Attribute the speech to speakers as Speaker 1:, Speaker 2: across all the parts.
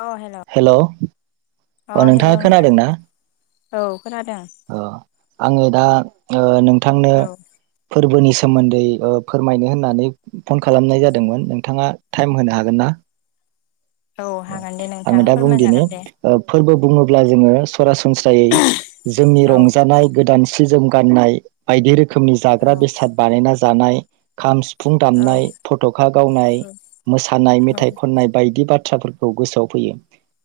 Speaker 1: औ हेल'
Speaker 2: अ
Speaker 1: हेल'
Speaker 2: नोंथाङा
Speaker 1: नोंथां
Speaker 2: खोनादोंना
Speaker 1: औ खोनादों
Speaker 2: अ आङो दा नों थांनो
Speaker 1: औ
Speaker 2: फोरबोनि सायाव सोमोन्दै फोरमायनो होननानै फन खालामनाय जादोंमोन नोंथाङा टाइम होनो हागोन ना
Speaker 1: औ हागोन दे नोंथां
Speaker 2: आङो दा
Speaker 1: फोरमाय
Speaker 2: बुंदिनि
Speaker 1: जागोन दे
Speaker 2: ओ फोरबो बुङोब्ला जोङो सरासनस्रायै जोंनि
Speaker 1: औ
Speaker 2: रंजानाय गोदान सि जोम गाननाय बायदि रोखोम रोखोमनि
Speaker 1: औ
Speaker 2: जाग्रा बेसाद बानायना जा जानाय खाम सिुफुं
Speaker 1: औ
Speaker 2: दामनाय फट'खा गावनाय मोसानाय
Speaker 1: औ
Speaker 2: मेथाइ खननाय बायदि बाथ्रा बाथ्रा फोरखौ गोसोआव फैयो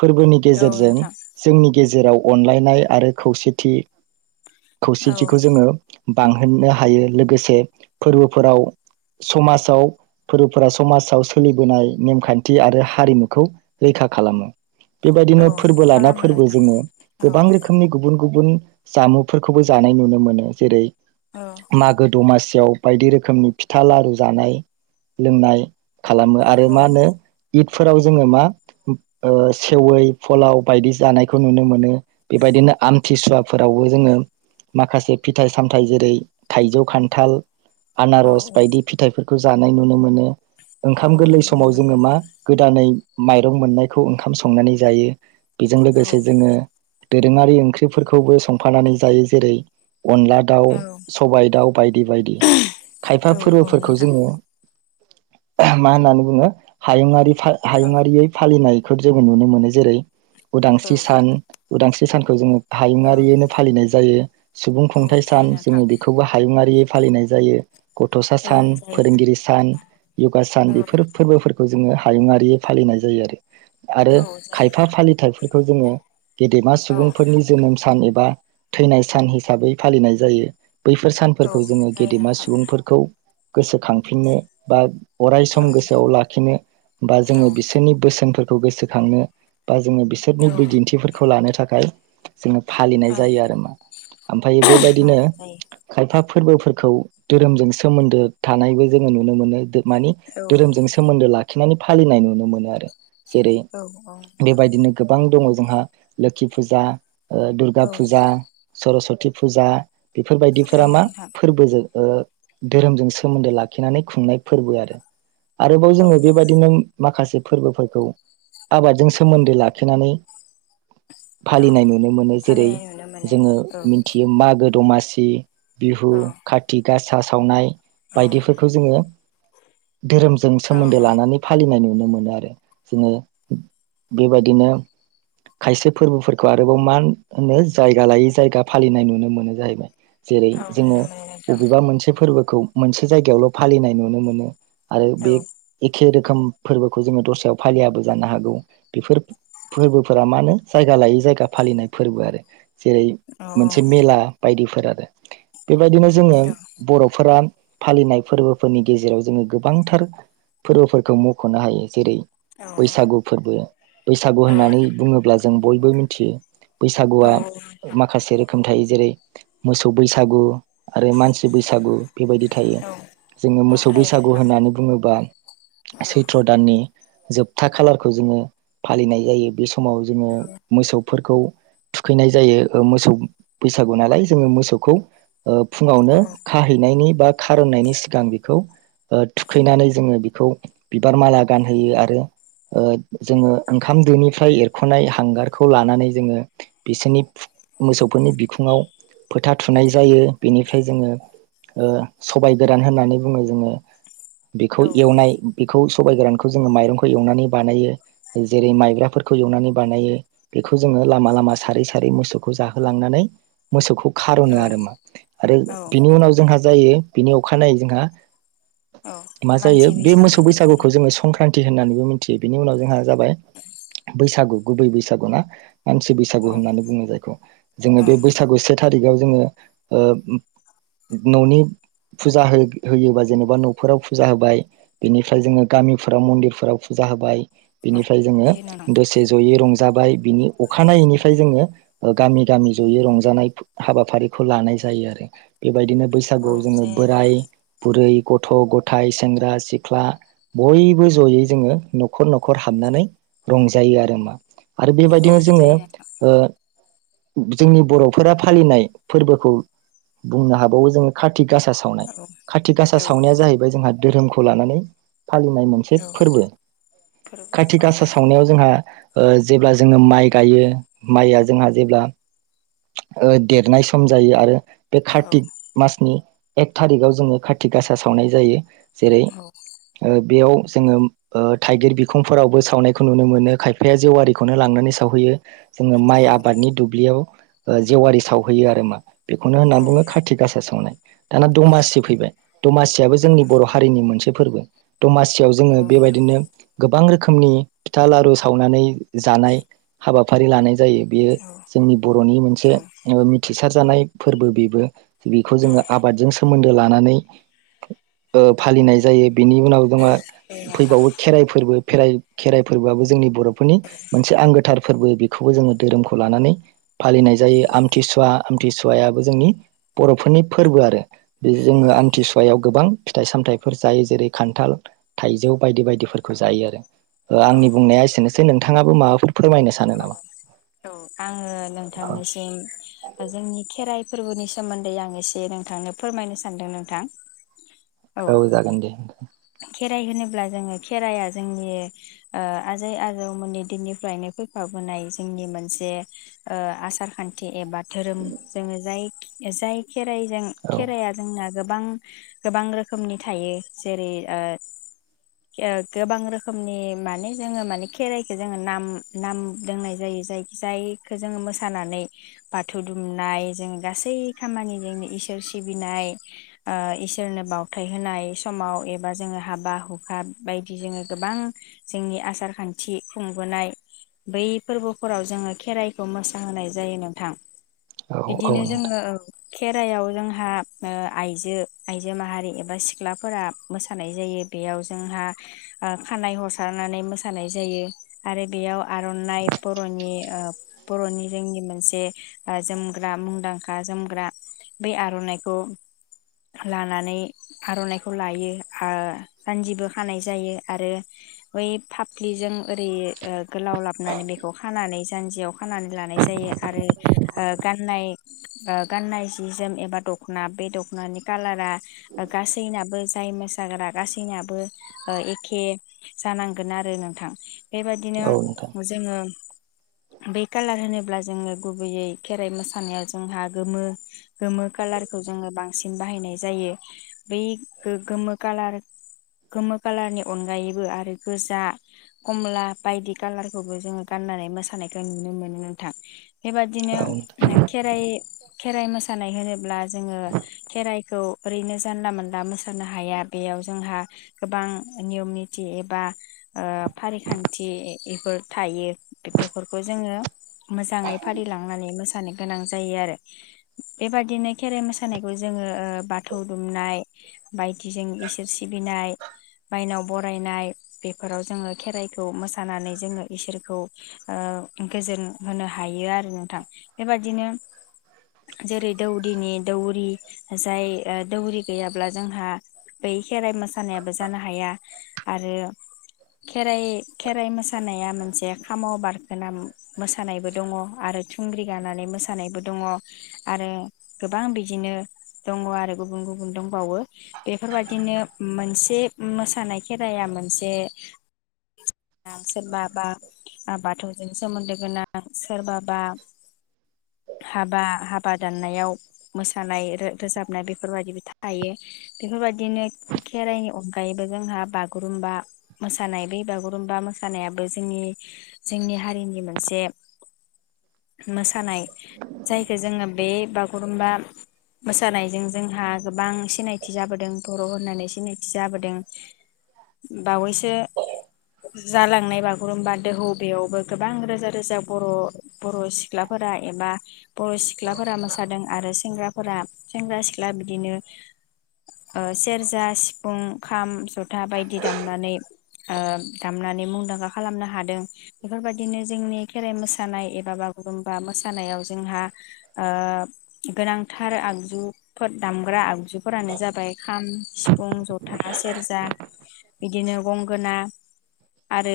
Speaker 2: फोरबोनि
Speaker 1: औ
Speaker 2: गेजेरजों
Speaker 1: नोंथां
Speaker 2: जोंनि गेजेराव अनलायनाय आरो खौसेथि
Speaker 1: औ
Speaker 2: खौसेथिखौ जोङो बांहोनो हायो लोगोसे फोरबोफोराव समाजाव फोरबोफोरा समाजाव सोलिबोनाय नेमखान्थि आरो हारिमुखौ रैखा खालामो।
Speaker 1: औ
Speaker 2: बेबायदिनो फोरबो लाना
Speaker 1: खालामो
Speaker 2: फोरबो
Speaker 1: नोंथां
Speaker 2: जोङो
Speaker 1: औ
Speaker 2: गोबां रोखोमनि गुबुन गुबुन गुबुन जामुंफोरखौबो जानाय नुनो मोनो जेरै
Speaker 1: औ
Speaker 2: मागो दमासि याव बायदि रोखोमनि फिथा लारु जानाय लोंनाय खालामो आरो
Speaker 1: औ
Speaker 2: मा होनो इद फोराव जोङो मा ओ सेवै फलाव बायदि जानायखौ नुनो मोनो बेबायदिनो आमथिसुवाफोरावबो जोङो माखासे फिथाइ सामथाइ जेरै थाइजौ, खान्थाल
Speaker 1: औ
Speaker 2: आनारस बायदि फिथाइफोर खौ जानाय नुनो मोनो ओंखाम गोरलै
Speaker 1: नुनो
Speaker 2: समाव
Speaker 1: मोनो
Speaker 2: जोंङो मा
Speaker 1: नोंथां
Speaker 2: गोदानै माइरं मोननायखौ ओंखाम स संनानै जायो बेजों
Speaker 1: औ
Speaker 2: लोगोसे जोंङो दोंरोंङारि ओंख्रिफोरखौबो संफानानै जायो जेरै अनला दाउ
Speaker 1: औ
Speaker 2: सबायाइ दाउ बायदि बायदि खायफा
Speaker 1: औ औ
Speaker 2: फोरबोफोरखौ
Speaker 1: नोंथां
Speaker 2: जोंङो मा होननानै बुंङो हायुङरारि
Speaker 1: औ
Speaker 2: हायुङारियै फालिनाय जोंङो नुनो मोनो जेरै
Speaker 1: औ
Speaker 2: उदांस्रि सान उदांस्रि बि सानखौ जोंङो
Speaker 1: औ
Speaker 2: हायुङारियैनो फालिनाय जायो सुबुं
Speaker 1: औ
Speaker 2: खुंथाइ
Speaker 1: जायो
Speaker 2: सान
Speaker 1: नोंथां
Speaker 2: जोंङो बेखौबो हायुङारियै फालिनाय जायो गथसा
Speaker 1: औ
Speaker 2: सान
Speaker 1: जायो
Speaker 2: फोरोंगिरि सान यवगा सान
Speaker 1: औ
Speaker 2: बेफोर फोरबोफोरखौ बे खौ जोंङो हायुङारि फालिनाय जायो आरो आरो
Speaker 1: औ जायो
Speaker 2: खायफा फालिथायफोरखौ जोंङो गेदेमा
Speaker 1: औ
Speaker 2: सुबुंफोरनि जोनोम सान एबा बा थैनाय सान हिसाबै फालिनाय जायो बैफोर
Speaker 1: औ
Speaker 2: सानफोरखौ जोंङो
Speaker 1: जायो
Speaker 2: गेदेमा
Speaker 1: नोंथां
Speaker 2: सुबुंफोरखौ गोसोखांफिननो बा अराय सम
Speaker 1: औ
Speaker 2: गोसोआव लाखिनो बा
Speaker 1: औ
Speaker 2: जोंङो बिसोरनि बोसोनफोरखौ गोसोखांनो बा जोंङो
Speaker 1: औ
Speaker 2: बिसोरनि बिदिन्थिफोरखौ लानो थाखाय। जोंङो फालिनाय
Speaker 1: औ
Speaker 2: जायो आरो मा ओमफायो
Speaker 1: जायो
Speaker 2: बेबायदिनो खायफा फोरबोफोरखौ धोरोमजों सोमोन्दो थानायबो जोंङो नुनो मोनो मानि
Speaker 1: औ
Speaker 2: धोरोमजों सोमोन्दो लाखिनानै फालिनाय नुनो मोनो आरो जेरै
Speaker 1: औ नोंथां
Speaker 2: बेबायदिनो गोबां दङ जोंहा लोखि फुजा दुर्गा
Speaker 1: औ
Speaker 2: फुजा सरस्त काति फुजा
Speaker 1: औ
Speaker 2: बेफोरबायदिफोरा मा
Speaker 1: नोंथां
Speaker 2: फोरबोजों धोरोमजों सोमोन्दो लाखिनानै खुंनाय फोरबो आरो आरोबाव
Speaker 1: औ
Speaker 2: जोऔङो
Speaker 1: औ
Speaker 2: बेबायदिनो माखासे फोरबोफोरखौ आबादजों सोमोन्दो लाखिनानै
Speaker 1: औ
Speaker 2: फालिनाय नुनो मोनो जेरै
Speaker 1: फालिनाय नुनो मोनो
Speaker 2: जोङो
Speaker 1: औ
Speaker 2: मिथियो मागो दमासि बिहु
Speaker 1: औ
Speaker 2: खाथि गास सा सावनाय
Speaker 1: औ
Speaker 2: बायदिफोरखौ जोङो धोरोमजों
Speaker 1: औ
Speaker 2: सोमोन्दो लानानै फालिनाय नुयो नुनो मोनो आरो जोङो बेबायदिनो खायसे फोरबोफोरखौ आरोबाव मा होनो जायगा लायै जायगा फालिनाय नुनो मोनो जाहैबाय जेरै
Speaker 1: औ
Speaker 2: जोङो
Speaker 1: नुनो मोनो नोंथां
Speaker 2: बबेबा मोनसे फोरबो खौ मोनसे जायगायावल फालिनाय नुनो मोनो आरो
Speaker 1: औ
Speaker 2: बे एखे रोखोम रोखोम फोरबोखौ जोङो दस्रायाव फालियाबो जानो हागौ बेफोर फोरबोफोरा मा होनो जायगा लायै जायगा फालिनाय फोरबो आरो जेरै
Speaker 1: औ
Speaker 2: मोनसे मेला बायदि फोर आरो बेबायदिनो जोङो बर'फोरा फालिनाय फोरबोफोरनि गेजेराव जोङो गोबांथार फोरबोफोरखौ मख'नो हायो जेरै
Speaker 1: औ नोंथां औ
Speaker 2: बैसागु फोरबो बैसागु होननानै बुङोब्ला जों जों बयबो मिथियो बैसागुआ
Speaker 1: थायो नोंथां
Speaker 2: माखासे रोखोम थायो जेरै मोसौ बैसागु आरो मानसि बैसागु बेबायदि थायो जोङो मोसौ
Speaker 1: औ
Speaker 2: बैसागु
Speaker 1: औ
Speaker 2: होननानै बुङोबा सैथ्र दाननि जोबथा खालारखौ जोङो फालिनाय जायो बे सम समाव जोङो मोसौ फोरखौ थुखैनाय जायो ओ मोसौ बैसागु नालाय जोङो मोसौखौ ओ फुङावनो खाहैनायनि बा खारननायनि सिगां बेखौ थुखैनानै जोङो बेखौ बिबार माला गानहोयो आरो आरो ओ जोङो ओंखाम दोनिफ्राय एरख'नाय हांगारखौ लानानै जोङो बिसोरनि मोसौफोरनि बिखुङाव फोथा थुनाय जायो बेनिफ्राय जोङो ओ सबाय गोरान होननानै बुङो जोङो बेखौ
Speaker 1: औ
Speaker 2: एवनाय खौ सबाय गोरानखौ जोङो माइरं एवनानै बानायो जेरै माइब्राफोरखौ एवनानै बानायो बेखौ जोङो लामा लामा सारै सारै मोसौखौ जाहोलांनानै मोसौखौ खार'नो आरो मा आरो बिनि उनाव जोंहा जायो बिनि अखानायै जोंहा मा जायो
Speaker 1: मानसि
Speaker 2: बे
Speaker 1: बैसागु
Speaker 2: मोसौ बैसागुखौ जोङो संक्रान थि होननानै मिथियो बिनि उनाव जोंहा जाबाय बैसागु गुबै बैसागु ना मानसि बैसागु
Speaker 1: औ
Speaker 2: होननानै बुङो जायखौ जोङो
Speaker 1: औ
Speaker 2: बे बैसागु सेथ थारिखाव जोङो ओ न'नि फुजा होयो होयोबा जेनेबा न'फोराव फुजा होबाय बेनिफ्राय जोङो गामिफोराव मन्दिरफोराव फुजा होबाय।
Speaker 1: औ
Speaker 2: बेनिफ्राय जोङो
Speaker 1: जायो नोंथां
Speaker 2: दसे जयै रं जाबाय बिनि
Speaker 1: औ
Speaker 2: अखानायैनिफ्राय जोङो ओ गामि गामि जयै रंजानाय हाबाफारिखौ लानाय जायो आरो बे बेबायदिनो
Speaker 1: औ
Speaker 2: बैसागुआव जोङो
Speaker 1: जायो नोंथां
Speaker 2: बोराय बुरै गथ' गथाय सेंग्रा सिख्ला बयबो जयै जोङो न'खर न'खर हाबनानै रंजायो आरो मा। आरो
Speaker 1: औ
Speaker 2: बेबायदिनो जोङो
Speaker 1: जायो
Speaker 2: ओ जोंनि बर'फोरा फालिनाय फोरबोखौ बुंनो हाबावो जोङो खा थि गासा सावनाय
Speaker 1: नोंथां
Speaker 2: खाथि गासा
Speaker 1: औ
Speaker 2: सावनाया जाहैबाय जोंहा धोरोमखौ लानानै फालिनाय मोनसे
Speaker 1: औ
Speaker 2: फोरबो।
Speaker 1: फोरबो
Speaker 2: खाथि
Speaker 1: औ
Speaker 2: गासा सावनायाव जों हा ओ जेब्ला जोङो माइ गायो माइआ जोंहा जेब्ला ओ देरनाय सम जायो आरो बे कार्तिक मासनि एक थारिकाव जोङो खार्थि गासा सावनाय जायो। जेरै
Speaker 1: औ
Speaker 2: ओ बेयाव जोङो ओ थाइगिर बिखंफोरावबो सावनायखौ नुनो मोनो खायफाया जेवारिखौनो लांनानै सावहैयो। जोङो माइ आबादनि दुब्लियाव ओ जेवारि सावहैयो आरो मा बेखौनो होनना
Speaker 1: औ
Speaker 2: बुङो खाथि गासा सावनाय। दाना
Speaker 1: नोंथां
Speaker 2: दमासि फैबाय दमासियाबो जोंनि बर' हारिनि मोनसे फोरबो। दमासियाव जोङो बेबायदिनो गोबां रो खोमनि फिथा लारु सावनानै जानाय हाबा फारि लानाय जायो बेयो जोंनि बर'नि मोनसे
Speaker 1: औ
Speaker 2: ओ मिथिसार जानाय फोरबो बेबो। बिखौ
Speaker 1: औ
Speaker 2: जोङो आबादजों सोमोन्दो लानानै ओ फालिनाय जायो। बिनि उनाव
Speaker 1: औ दे
Speaker 2: [unintelligible]
Speaker 1: नोंथां
Speaker 2: फैबावो खेराइ फोरबो। ओ फेराइ खेराइ फोरबोआबो जोंनि बर' फोरनि मोनसे आंगोथार फोरबो बिखौबो जोङो धोरोमखौ लानानै फालिनाय जायो आमथिसुवा थिसुवायाबो जोंनि बर'फोरनि फोरबो आरो। जे
Speaker 1: औ
Speaker 2: जोङो आमथिसुवायाव गोबां फिथाइ सामथाइफोर जायो जेरै खान्थाल थाइजौ बायदि बायदिफोरखौ जायो आरो। ओ आंनि बुंनाया एसेनोसै नों थाङाबो माबाफोर फोरमायनो सानो
Speaker 1: औ
Speaker 2: नामा
Speaker 1: औ आङो
Speaker 2: औ
Speaker 1: नोंथांनिसिम जोंनि खेराइ फोरबोनि सोमोन्दै आं एसे नोंथांनो फोरमायनो सानदों नोंथां।
Speaker 2: औ जागोन दे।
Speaker 1: खेराइ होनोब्ला जोङो खेराइया जोंनि ओ आजै आजौमोननि दिननिफ्रायनो फैफाबोनाय जोंनि मोनसे ओ आसार खान्थि एबा धोरोम जोङो जाय जाय खेराइजों
Speaker 2: औ
Speaker 1: खेराइया जोंना गोबां गोबां रोखोमनि थायो जेरै ओ ओ गोबां रोखोमनि माने जोङो माने खेराइखौ जोङो नाम नाम दोंनाय जायो जाय जायखो जोङो मोसानानै बाथौ दुमनाय जों गासै खामानि जोंनि इसोर सिबिनाय ओ इसोरनो बाउथाय होनाय समाव बा जोङो हाबा हुखा बायदि जोङो गोबां जोंनि आसार खान्थि खुंबोनाय बै फोरबोफोराव जोङो खेराइखौ मोसाहोनाय जायो नोंथां।
Speaker 2: औ औ
Speaker 1: बिदिनो
Speaker 2: नोंथां
Speaker 1: जोङो औ। खेराइयाव जोंहा ओ आइजो आइजो माहारि एबा सिख्लाफोरा मोसानाय जायो बेयाव जोंहा ओ खानाइ हसारनानै मोसानाय जायो आरो बेयाव आर'नाइ बर'नि ओ बर'नि जोंनि मोनसे ओ जोमग्रा मुंदांखा जोमग्रा बै आर'नाइखौ लानानै आर'नाइखौ लायो। हो जान्जिबो खानाय जायो आरो बै फाफ्लिजों ओरै ओ गोलाव लाबोनानै बेखौ खानानै जान्जियाव खानानै लानाय जायो आरो ओ गाननाय ओ गाननाय जि जोम एबा दखना बे दखनानि कालारा गासैनाबो जाय मोसा साग्रा गासैनियाबो ओ एखे जानांगोन आरो नोंथां। बेबादिनो
Speaker 2: औ नोंथां
Speaker 1: जोङो बै कालार होनोब्ला जोङो गुबैयै खेराइ मोसानायाव जोंहा गोमो गोमो कालारखौ जोङो बांसिन बाहायनाय जायो बै गो-गोमो कालार गोमो कालारनि अनगायैबो आरो गोजा खमला बायदि कालारखौबो जोङो गाननानै मोसानायखौ नुनो मोनो नोंथां। बेबादिनो
Speaker 2: औ नोंथां
Speaker 1: खेराइ खेराइ मोसानाय होनोब्ला जोङो खेराइ खौ ओरैनो जानला मोनला मोसानो हाया। बेयाव जोंहा गोबां नियम निथि एबा ओ फारिखान्थि इफोर थायो बेफोरखौ जोङो मोजाङै फालिलांनानै मोसा मोसानो गोनां जायो आरो बेबादिनो खेराइ मोसानायखौ जोङो ओ बाथौ दुमनाय बायदिजों मायनाव बरायनाय बेफोराव जोङो खेराइखौ मोसानानै जोङो इसोरखौ ओ गोजोन होनो हायो आरो नोंथां बेबादिनो जेरै दौदिनि दौरि जाय ओ दौरि गैयाब्ला जोंहा बै खेराइ मोसानायाबो जानो हाया आरो खेराइ खेराइ मोसानाया मोनसे खाम' बारखोना मोसानायबो दङ आरो थुंग्रि गानानै मोसानायबो दङ आरो गोबां बिदिनो दङ आरो गुबुन गुबुन दंबावो बे बेफोरबायाददिनो मोनसे मोसानाय खेराया मोनसे सोरबा बा बा बाथौ सोमोन्दो गोनां सोरबाबा हाबा हाबा दाननायाव मोसानाय रोजाबनाय बेफोरबायदिबो थायो। बेफोरबायदिनो खेराइनि अनगायैबो जोंहा बागुरुम्बा मोसानाय बे बागुरुम्बा मोसानायाबो जोंनि जोंनि हारिनि मोनसे मोसानाय जायखौ जोङो बे बागुरुमबा मोसानायजों जोंहा गोबां सिनाय थि जाबोदों बर' होननानै सिनायथि जाबोदों बावैसो जालांनाय बागुरुम्बा दोहौ बेयावबो गोबां रोजा रोजा बर' बर' सिख्लाफोरा एबा बर' सिख्लाफोरा मोसादों आरो सेंग्राफोरा सेंग्रा सिख्ला बिदिनो ओ सेरजा सिफुं खाम जथा बायदि दामनानै ओ दामनानै मुंदांखा खालामनो हादों। बेफोरबायदिनो जोंनि खेराइ मोसानाय एबा बागुरुम्बा मो मोसानायाव जोंहा ओब गोनांथार आगजुफोर दामग्रा आगजु फोरानो जाबाय खाम सिफुं जथा सेरजा बिदिनो गंगोना आरो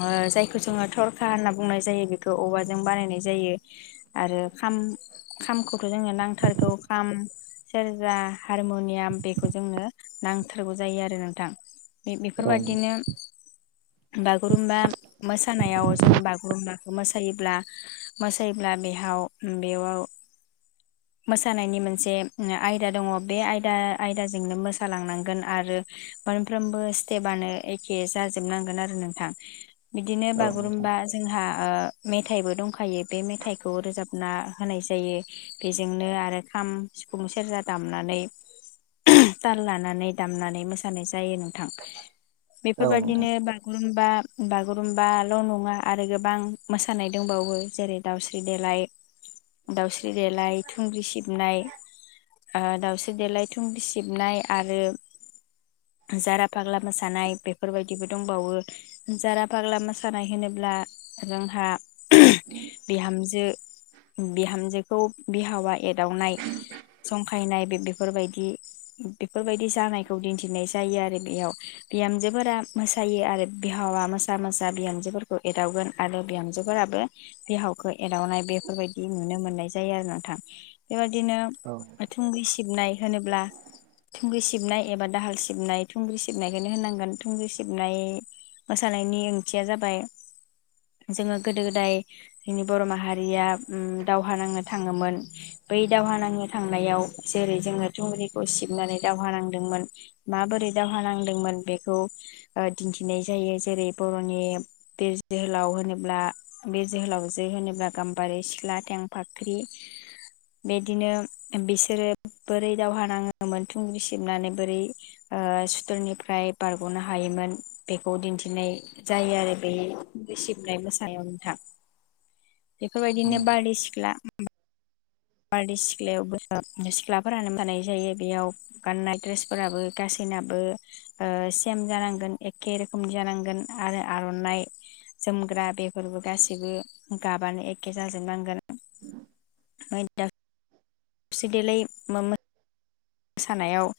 Speaker 1: ओ जायखौ जोङो थरखा होनना बुंनाय जायो बेखौ औवा जों बानायनाय जायो आरो खाम खामखौथ' जोंनो नांथारगौ खाम सेरजा हारमुनियाम बेखौ जोंनो नांथारगौ जायो आरो नोंथां। बे-बेफोर
Speaker 2: औ नोंथां
Speaker 1: बादिनोम बागुरुमबा मोसानायाव जोङो बागुरुमबाखौ मोसायोब्ला मोसायोब्ला बेहाव बेयाव जानायनि मोनसे आयदा दङ बे आयदा आयदाजोंनो मोसालांनांगोन आरो मोनफ्रोमबो स्टेपनो एखे जाजोबनांगोन आरो नोंथां बिदिनो
Speaker 2: औ नोंथां
Speaker 1: बागुरुम्बा जोंहा ओ मेथाइबो दंखायो बे मेथाइखौ रोजाबना होनाय जायो बेजोंनो आरो खाम सिफुं सेरजा दामनानै ताल लानानै दामनानै मोसानाय जायो नोंथां। बेफोर
Speaker 2: औ नोंथां
Speaker 1: बादिनो बागुरुम्बा बागुरुम्बाल' नङा आरो गोबां मोसानाय दंबावो जेरै दाउस्रि देलाय दाउस्रि देलाय थुंग्रि सिबनाय ओ दाउस्रि देलाय थुंग्रि सिबनाय आरो जारा फाग्ला मोसानाय बेफोरबायदिबो दंबावो जारा फाग्ला मोसानाय होनोब्ला जोंहा बिहामजो बिहामजोखौ बिहावा एदावनाय जंखायनाय बे-बेफोरबायदि बेफोरबायदि जानायखौ दिन्थिनाय जायो आरो बेयाव बिहामजोफोरा मोसायो आरो बिहावा मोसा मोसा बिहामजोफोरखौ एदावगोन आरो बिहामजोफोराबो बिहावखौ एदावनाय बेफोरबायदि नुनो मोननाय जायो आरो नोंथां बेबायदिनो
Speaker 2: औ
Speaker 1: थुंगि सिबनाय होनोब्ला थुंगि सि सिबनाय एबा दाहाल सिबनाय थुंग्रि सिबनायखौनो होनांगोन थुंग्रि सिबनाय मोसानायनि ओंथिया जाबाय जोङो गोदो गोदाय जोंनि बर' माहारिया उम दावहा नांनो थाङोमोन बै दावहा नांनो थांनायाव जेरै जोङो थुंग्रिखौ सिबनानै दावहा नांदोंमोन माबोरै दावहा नांदोंमोन बेखौ ओ दिन्थिनाय जायो जेरै बर'नि बे जोहोलाव होनोब्ला बे जोहोलावजो होनोब्ला गाम्बारि सिख्ला थें फाख्रि बेदिनो बिसोरो बोरै दावहा नाङोमोन थुंग्रि सिबनानै बोरै ओ सुथुरनिफ्राय बारग'नो हायोमोन बेखौ दिन्थिनाय जायो आरो बे थुंग्रि सिबनाय मोसायाव नोंथां बेफोरबायदिनो
Speaker 2: उम
Speaker 1: बारदैसिख्ला बारदैसिख्लायावबो दा सिख्लाफोरानो बानाय जायो बेयाव गाननाय दड्रेसफोराबो गासैनाबो ओ सेम जानांगोन एखे रोखोमनि जानांगोन आरो आर'नाइ जोमग्रा बेफोरबो गासैबो गाबानो एके जाजोबनांगोन। [unintelligible] दाक [unintelligible] मोसानायाव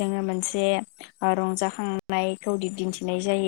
Speaker 1: जोङो मोनसे ओ रंजाखांनायखौ दि-दिन्थिनाय जायो।